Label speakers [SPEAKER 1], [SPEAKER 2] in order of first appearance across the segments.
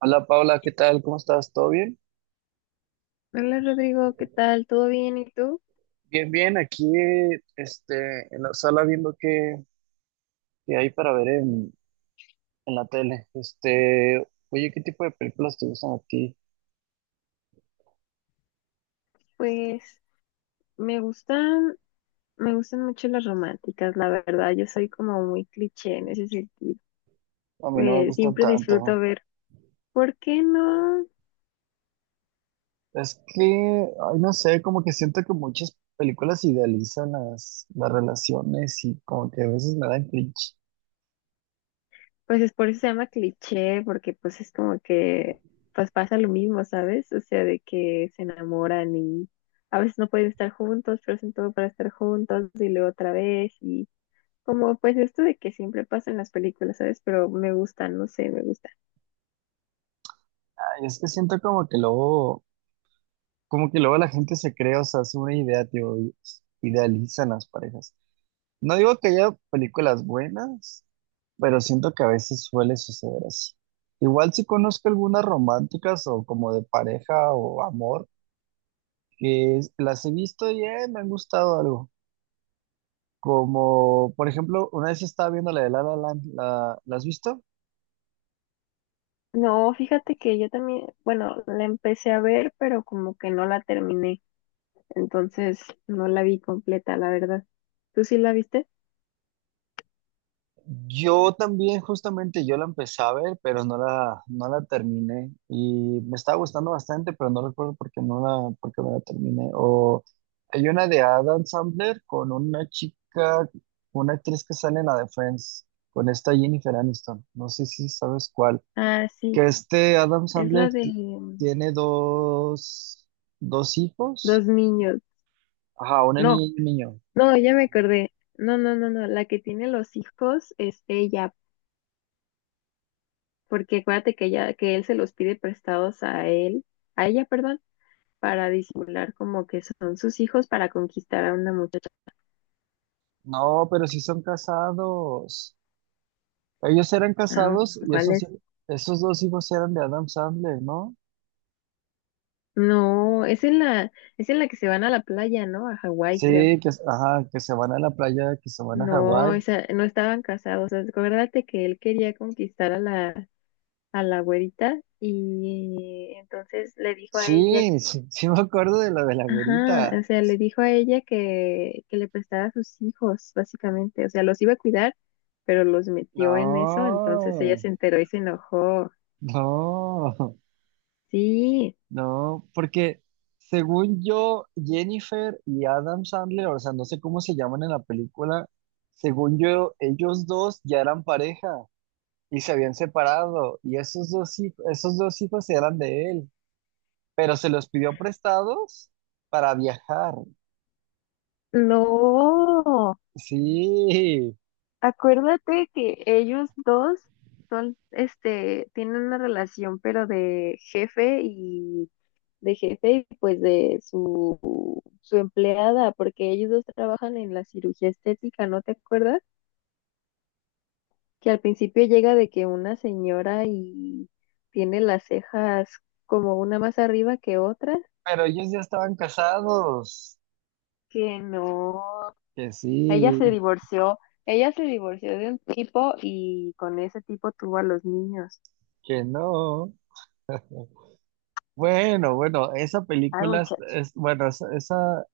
[SPEAKER 1] Hola Paula, ¿qué tal? ¿Cómo estás? ¿Todo bien?
[SPEAKER 2] Hola Rodrigo, ¿qué tal? ¿Todo bien? ¿Y tú?
[SPEAKER 1] Bien, bien, aquí en la sala viendo qué hay para ver en la tele. Oye, ¿qué tipo de películas te gustan a ti?
[SPEAKER 2] Pues me gustan, me gustan mucho las románticas, la verdad. Yo soy como muy cliché en ese sentido.
[SPEAKER 1] A mí no me gustan
[SPEAKER 2] Siempre disfruto
[SPEAKER 1] tanto.
[SPEAKER 2] ver, ¿por qué no?
[SPEAKER 1] Es que, ay, no sé, como que siento que muchas películas idealizan las relaciones y como que a veces me dan cringe.
[SPEAKER 2] Pues es por eso se llama cliché, porque pues es como que pues pasa lo mismo, ¿sabes? O sea, de que se enamoran y a veces no pueden estar juntos, pero hacen todo para estar juntos y luego otra vez y como pues esto de que siempre pasa en las películas, ¿sabes? Pero me gusta, no sé, me gusta.
[SPEAKER 1] Ay, es que siento como que luego la gente se crea, o sea, hace una idea, tío, y idealizan las parejas. No digo que haya películas buenas, pero siento que a veces suele suceder así. Igual si conozco algunas románticas o como de pareja o amor, las he visto y me han gustado algo. Como, por ejemplo, una vez estaba viendo la de La La Land, ¿la has visto?
[SPEAKER 2] No, fíjate que yo también, bueno, la empecé a ver, pero como que no la terminé. Entonces no la vi completa, la verdad. ¿Tú sí la viste?
[SPEAKER 1] Yo también, justamente, yo la empecé a ver, pero no la terminé. Y me estaba gustando bastante, pero no recuerdo por qué no la terminé. O hay una de Adam Sandler con una chica, una actriz que sale en la de Friends, con esta Jennifer Aniston. No sé si sabes cuál.
[SPEAKER 2] Ah, sí,
[SPEAKER 1] Que este Adam
[SPEAKER 2] es la
[SPEAKER 1] Sandler
[SPEAKER 2] de
[SPEAKER 1] ti- tiene dos, dos hijos.
[SPEAKER 2] dos niños.
[SPEAKER 1] Ajá, una niña
[SPEAKER 2] No,
[SPEAKER 1] y un niño.
[SPEAKER 2] no, ya me acordé. No, no, no, no, la que tiene los hijos es ella, porque acuérdate que ella, que él se los pide prestados a él, a ella, perdón, para disimular como que son sus hijos para conquistar a una muchacha.
[SPEAKER 1] No, pero sí son casados. Ellos eran
[SPEAKER 2] Ah,
[SPEAKER 1] casados y
[SPEAKER 2] ¿cuál es?
[SPEAKER 1] esos dos hijos eran de Adam Sandler, ¿no?
[SPEAKER 2] No, es en la que se van a la playa, ¿no? A Hawái, creo.
[SPEAKER 1] Sí, que, ajá, que se van a la playa, que se van a
[SPEAKER 2] No,
[SPEAKER 1] Hawái.
[SPEAKER 2] esa, no estaban casados. Acuérdate que él quería conquistar a a la güerita y entonces le dijo a ella.
[SPEAKER 1] Sí, sí, sí me acuerdo de lo de la
[SPEAKER 2] Ajá,
[SPEAKER 1] güerita.
[SPEAKER 2] o sea, le dijo a ella que le prestara a sus hijos, básicamente. O sea, los iba a cuidar, pero los metió en eso, entonces ella
[SPEAKER 1] No,
[SPEAKER 2] se enteró y se enojó.
[SPEAKER 1] no,
[SPEAKER 2] Sí,
[SPEAKER 1] no, porque según yo, Jennifer y Adam Sandler, o sea, no sé cómo se llaman en la película, según yo, ellos dos ya eran pareja y se habían separado y esos dos hijos eran de él, pero se los pidió prestados para viajar.
[SPEAKER 2] no,
[SPEAKER 1] Sí,
[SPEAKER 2] acuérdate que ellos dos son, este, tienen una relación, pero de jefe y pues su empleada, porque ellos dos trabajan en la cirugía estética, ¿no te acuerdas? Que al principio llega de que una señora y tiene las cejas como una más arriba que otras,
[SPEAKER 1] pero ellos ya estaban casados.
[SPEAKER 2] que no,
[SPEAKER 1] Que
[SPEAKER 2] ella se
[SPEAKER 1] sí,
[SPEAKER 2] divorció, de un tipo y con ese tipo tuvo a los niños.
[SPEAKER 1] que no. Bueno, bueno, esa
[SPEAKER 2] Ay,
[SPEAKER 1] película
[SPEAKER 2] muchacho.
[SPEAKER 1] es- bueno, esa, esa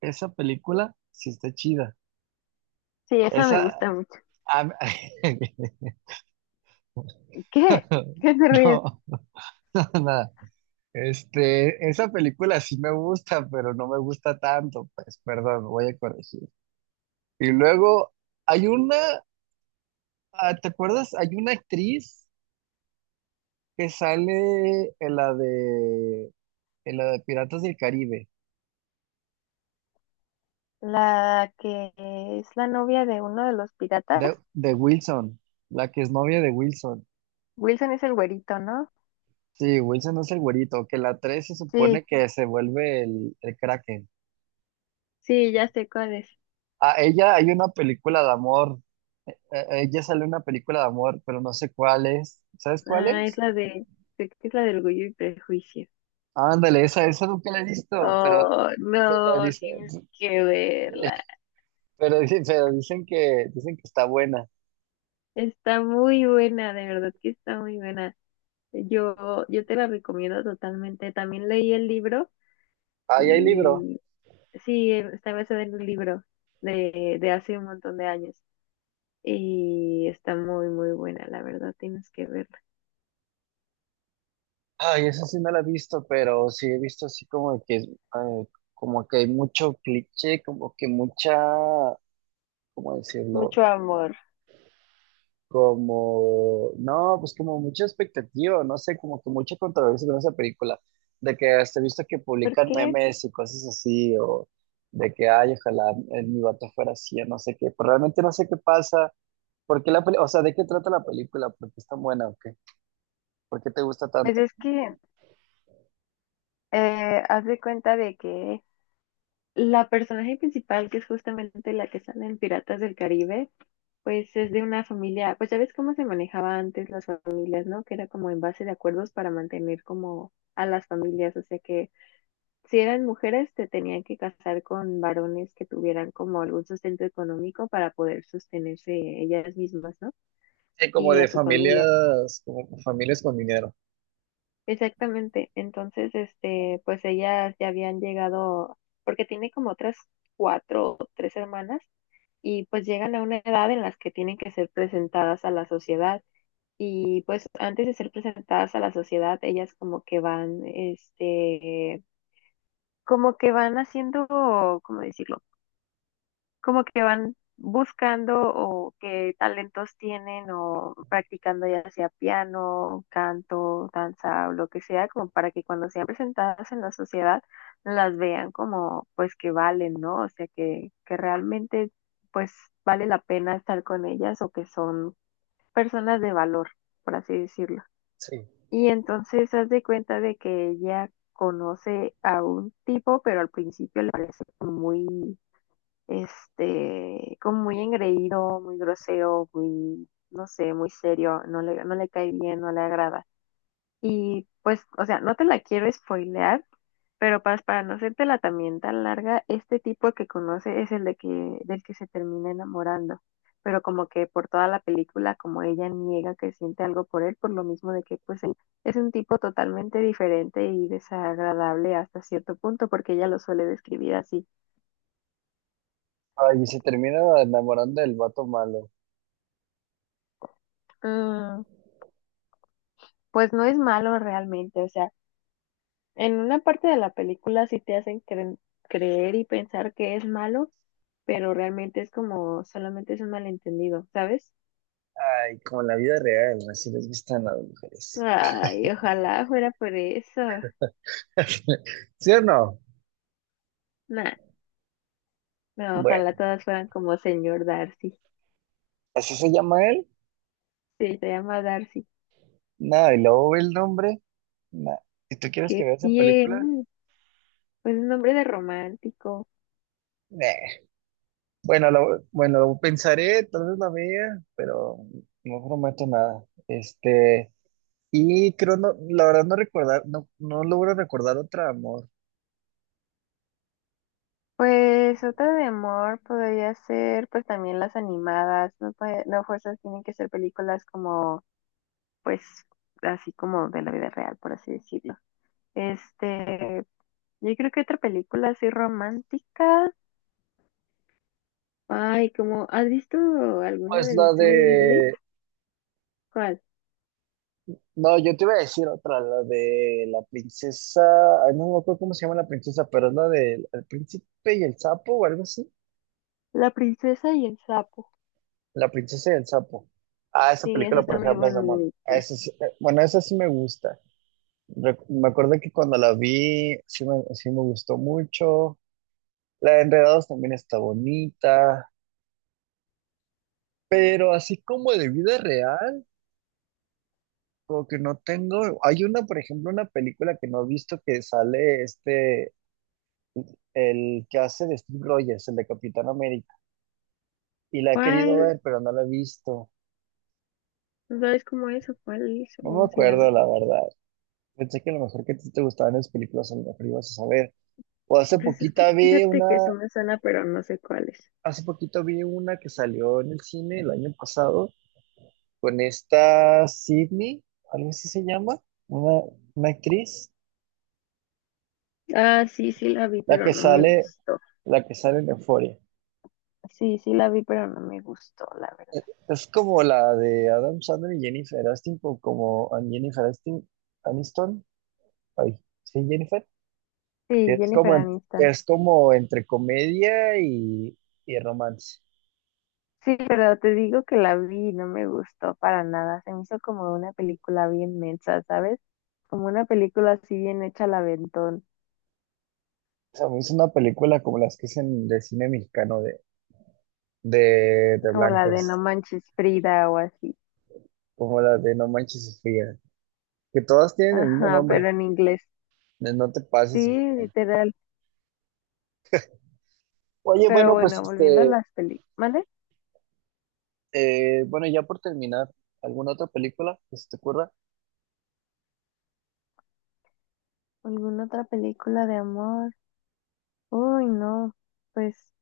[SPEAKER 1] esa película sí está chida.
[SPEAKER 2] Sí, esa me
[SPEAKER 1] Esa
[SPEAKER 2] gusta mucho.
[SPEAKER 1] a-
[SPEAKER 2] ¿Qué? ¿Qué te ríes?
[SPEAKER 1] no, nada. Esa película sí me gusta, pero no me gusta tanto, pues, perdón, voy a corregir. Y luego hay una. Ah, ¿te acuerdas? Hay una actriz que sale en la de Piratas del Caribe,
[SPEAKER 2] La que es la novia de uno de los piratas.
[SPEAKER 1] de Wilson, la que es novia de Wilson.
[SPEAKER 2] Wilson es el güerito, ¿no?
[SPEAKER 1] Sí, Wilson es el güerito, que la 3 se
[SPEAKER 2] Sí,
[SPEAKER 1] supone que se vuelve el Kraken.
[SPEAKER 2] sí, ya sé cuál es.
[SPEAKER 1] A ella hay una película de amor, ella sale en una película de amor, pero no sé cuál es. ¿Sabes cuál
[SPEAKER 2] Ah, es
[SPEAKER 1] es?
[SPEAKER 2] creo que es la del orgullo y prejuicio.
[SPEAKER 1] Ándale, esa nunca la he visto, pero,
[SPEAKER 2] Oh,
[SPEAKER 1] pero,
[SPEAKER 2] no,
[SPEAKER 1] dice,
[SPEAKER 2] tienes que verla.
[SPEAKER 1] pero dicen que está buena.
[SPEAKER 2] Está muy buena, de verdad que está muy buena. Yo te la recomiendo totalmente. También leí el libro
[SPEAKER 1] Ahí hay libro.
[SPEAKER 2] y sí, está basada en un libro de hace un montón de años. Y está muy, muy buena, la verdad, tienes que verla.
[SPEAKER 1] Ay, esa sí no la he visto, pero sí he visto así como que hay mucho cliché, como que mucha, ¿cómo decirlo?
[SPEAKER 2] Mucho amor.
[SPEAKER 1] Como, no, pues como mucha expectativa, no sé, como que mucha controversia con esa película, de que hasta he visto que
[SPEAKER 2] ¿Por
[SPEAKER 1] publican
[SPEAKER 2] qué?
[SPEAKER 1] memes y cosas así, o de que, ay, ojalá mi vato fuera así, o no sé qué, pero realmente no sé qué pasa, porque la peli, o sea, ¿de qué trata la película? ¿Por qué es tan buena o qué? ¿Por qué te gusta
[SPEAKER 2] Pues
[SPEAKER 1] tanto?
[SPEAKER 2] es que haz de cuenta de que la personaje principal, que es justamente la que sale en Piratas del Caribe, pues es de una familia, pues ya ves cómo se manejaba antes las familias, ¿no? Que era como en base de acuerdos para mantener como a las familias, o sea que si eran mujeres te tenían que casar con varones que tuvieran como algún sustento económico para poder sostenerse ellas mismas, ¿no?
[SPEAKER 1] Sí, como
[SPEAKER 2] Y a
[SPEAKER 1] de
[SPEAKER 2] su familia.
[SPEAKER 1] familias, como familias con dinero.
[SPEAKER 2] Exactamente. Entonces, este, pues ellas ya habían llegado, porque tiene como otras cuatro o tres hermanas y pues llegan a una edad en las que tienen que ser presentadas a la sociedad. Y pues antes de ser presentadas a la sociedad, ellas como que van, este, como que van haciendo, ¿cómo decirlo? Como que van buscando o qué talentos tienen o practicando ya sea piano, canto, danza o lo que sea, como para que cuando sean presentadas en la sociedad las vean como pues que valen, ¿no? O sea, que realmente pues vale la pena estar con ellas o que son personas de valor, por así decirlo.
[SPEAKER 1] Sí.
[SPEAKER 2] Y entonces haz de cuenta de que ella conoce a un tipo, pero al principio le parece como muy, este, como muy engreído, muy grosero, muy, no sé, muy serio, no le cae bien, no le agrada. Y pues, o sea, no te la quiero spoilear, pero para no hacértela también tan larga, este tipo que conoce es el del que se termina enamorando. Pero como que por toda la película, como ella niega que siente algo por él, por lo mismo de que pues él es un tipo totalmente diferente y desagradable hasta cierto punto, porque ella lo suele describir así.
[SPEAKER 1] Ay, y se termina enamorando del vato malo.
[SPEAKER 2] "Mm, pues no es malo realmente, o sea, en una parte de la película sí te hacen creer y pensar que es malo, pero realmente es como solamente es un malentendido, ¿sabes?
[SPEAKER 1] Ay, como en la vida real, así les gustan las mujeres.
[SPEAKER 2] Ay, ojalá fuera por eso.
[SPEAKER 1] ¿Sí o no?
[SPEAKER 2] Nah, no,
[SPEAKER 1] Bueno,
[SPEAKER 2] ojalá todas fueran como señor Darcy.
[SPEAKER 1] así se llama él.
[SPEAKER 2] Sí, se llama Darcy.
[SPEAKER 1] Nada, y luego ve el nombre. Nah. Si tú quieres que
[SPEAKER 2] ¿Qué
[SPEAKER 1] vea esa película,
[SPEAKER 2] tiene? Pues un nombre de romántico.
[SPEAKER 1] nah. Bueno, bueno, lo pensaré, tal vez la vea, pero no prometo nada. Y creo, no, la verdad no recordar, no, no logro recordar otra, amor.
[SPEAKER 2] Pues otra de amor podría ser pues también las animadas, no, no fuerzas tienen que ser películas como pues así como de la vida real, por así decirlo. Este, yo creo que otra película así romántica, ay, como, ¿has visto alguna
[SPEAKER 1] Pues
[SPEAKER 2] del
[SPEAKER 1] la
[SPEAKER 2] estudio Ghibli?
[SPEAKER 1] de,
[SPEAKER 2] ¿Cuál?
[SPEAKER 1] no, yo te iba a decir otra, la de la princesa, ay, no me acuerdo cómo se llama la princesa, pero es la de El Príncipe y el Sapo o algo así.
[SPEAKER 2] La princesa y el sapo.
[SPEAKER 1] La princesa y el Sapo. Ah, esa
[SPEAKER 2] Sí, esa
[SPEAKER 1] película, por
[SPEAKER 2] está muy
[SPEAKER 1] ejemplo, es de
[SPEAKER 2] buena.
[SPEAKER 1] amor. Esa sí me gusta. Me acuerdo que cuando la vi, sí me gustó mucho. La de Enredados también está bonita, pero así como de vida real, como que no tengo. Hay una, por ejemplo, una película que no he visto que sale el que hace de Steve Rogers, el de Capitán América, y la he querido
[SPEAKER 2] ¿Cuál?
[SPEAKER 1] ver, pero no la he visto.
[SPEAKER 2] ¿No? ¿Sabes cómo es o cuál es o
[SPEAKER 1] No me
[SPEAKER 2] cómo se
[SPEAKER 1] acuerdo,
[SPEAKER 2] llama?
[SPEAKER 1] la verdad. Pensé que a lo mejor que a ti te gustaban las películas, a lo mejor ibas a saber. O hace
[SPEAKER 2] Pues es que
[SPEAKER 1] poquita vi
[SPEAKER 2] fíjate que sí
[SPEAKER 1] una,
[SPEAKER 2] me suena, pero no sé cuál es.
[SPEAKER 1] hace poquito vi una que salió en el cine el año pasado con esta Sydney, algo así se llama, una, una actriz,
[SPEAKER 2] Ah, sí, sí la vi,
[SPEAKER 1] la
[SPEAKER 2] pero
[SPEAKER 1] que
[SPEAKER 2] no me
[SPEAKER 1] sale,
[SPEAKER 2] gustó.
[SPEAKER 1] la que sale en Euphoria.
[SPEAKER 2] Sí, sí la vi, pero no me gustó, la verdad.
[SPEAKER 1] Es como la de Adam Sandler y Jennifer Aniston, o como and Jennifer Aniston, ay, sí, Jennifer, que
[SPEAKER 2] Sí,
[SPEAKER 1] es
[SPEAKER 2] Jennifer
[SPEAKER 1] como,
[SPEAKER 2] Aniston.
[SPEAKER 1] es como entre y romance.
[SPEAKER 2] Sí, pero te digo que la vi y no me gustó para nada. Se me hizo como una película bien mensa, ¿sabes? Como una película así bien hecha al aventón.
[SPEAKER 1] O sea, es una película como las que hacen de cine mexicano de
[SPEAKER 2] Como la de No
[SPEAKER 1] blancos,
[SPEAKER 2] Manches Frida o así.
[SPEAKER 1] como la de No Manches Sofía, que todas tienen el mismo
[SPEAKER 2] Ajá, pero
[SPEAKER 1] nombre,
[SPEAKER 2] en inglés.
[SPEAKER 1] de No Te
[SPEAKER 2] Sí,
[SPEAKER 1] Pases.
[SPEAKER 2] literal.
[SPEAKER 1] Oye,
[SPEAKER 2] Pero
[SPEAKER 1] bueno, pues
[SPEAKER 2] bueno, volviendo a las películas. ¿Mande?
[SPEAKER 1] ya por terminar, ¿alguna otra película que se te ocurra?
[SPEAKER 2] ¿Alguna otra película de amor? Uy, no. Pues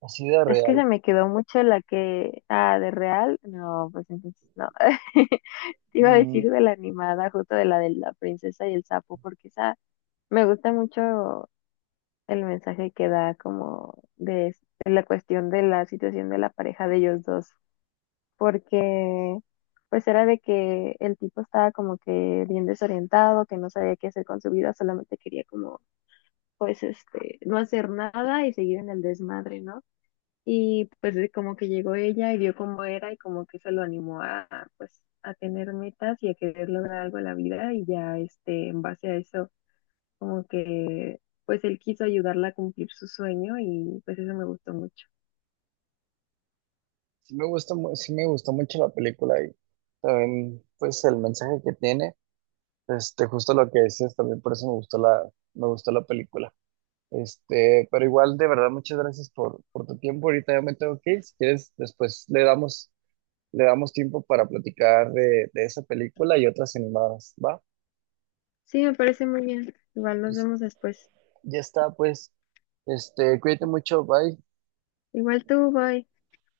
[SPEAKER 1] Así de
[SPEAKER 2] es que
[SPEAKER 1] real.
[SPEAKER 2] se me quedó mucho la que. Ah, de real. No, pues entonces no. Te iba a
[SPEAKER 1] Mm,
[SPEAKER 2] decir de la animada, justo de la princesa y el sapo, porque esa me gusta mucho el mensaje que da como de la cuestión de la situación de la pareja de ellos dos, porque pues era de que el tipo estaba como que bien desorientado, que no sabía qué hacer con su vida, solamente quería como pues este, no hacer nada y seguir en el desmadre, ¿no? Y pues de como que llegó ella y vio cómo era y como que eso lo animó a pues a tener metas y a querer lograr algo en la vida y ya este en base a eso como que pues él quiso ayudarla a cumplir su sueño y pues eso me gustó mucho.
[SPEAKER 1] sí me gustó mucho la película y también, pues el mensaje que tiene, este, justo lo que dices, también por eso me gustó me gustó la película. Este, pero igual, de verdad, muchas gracias por tu tiempo. Ahorita ya me tengo que ir. Si quieres, después le damos tiempo para platicar de esa película y otras animadas, ¿va?
[SPEAKER 2] Sí, me parece muy bien. Igual nos vemos después.
[SPEAKER 1] Ya está, pues, este, cuídate mucho, bye.
[SPEAKER 2] Igual tú, bye.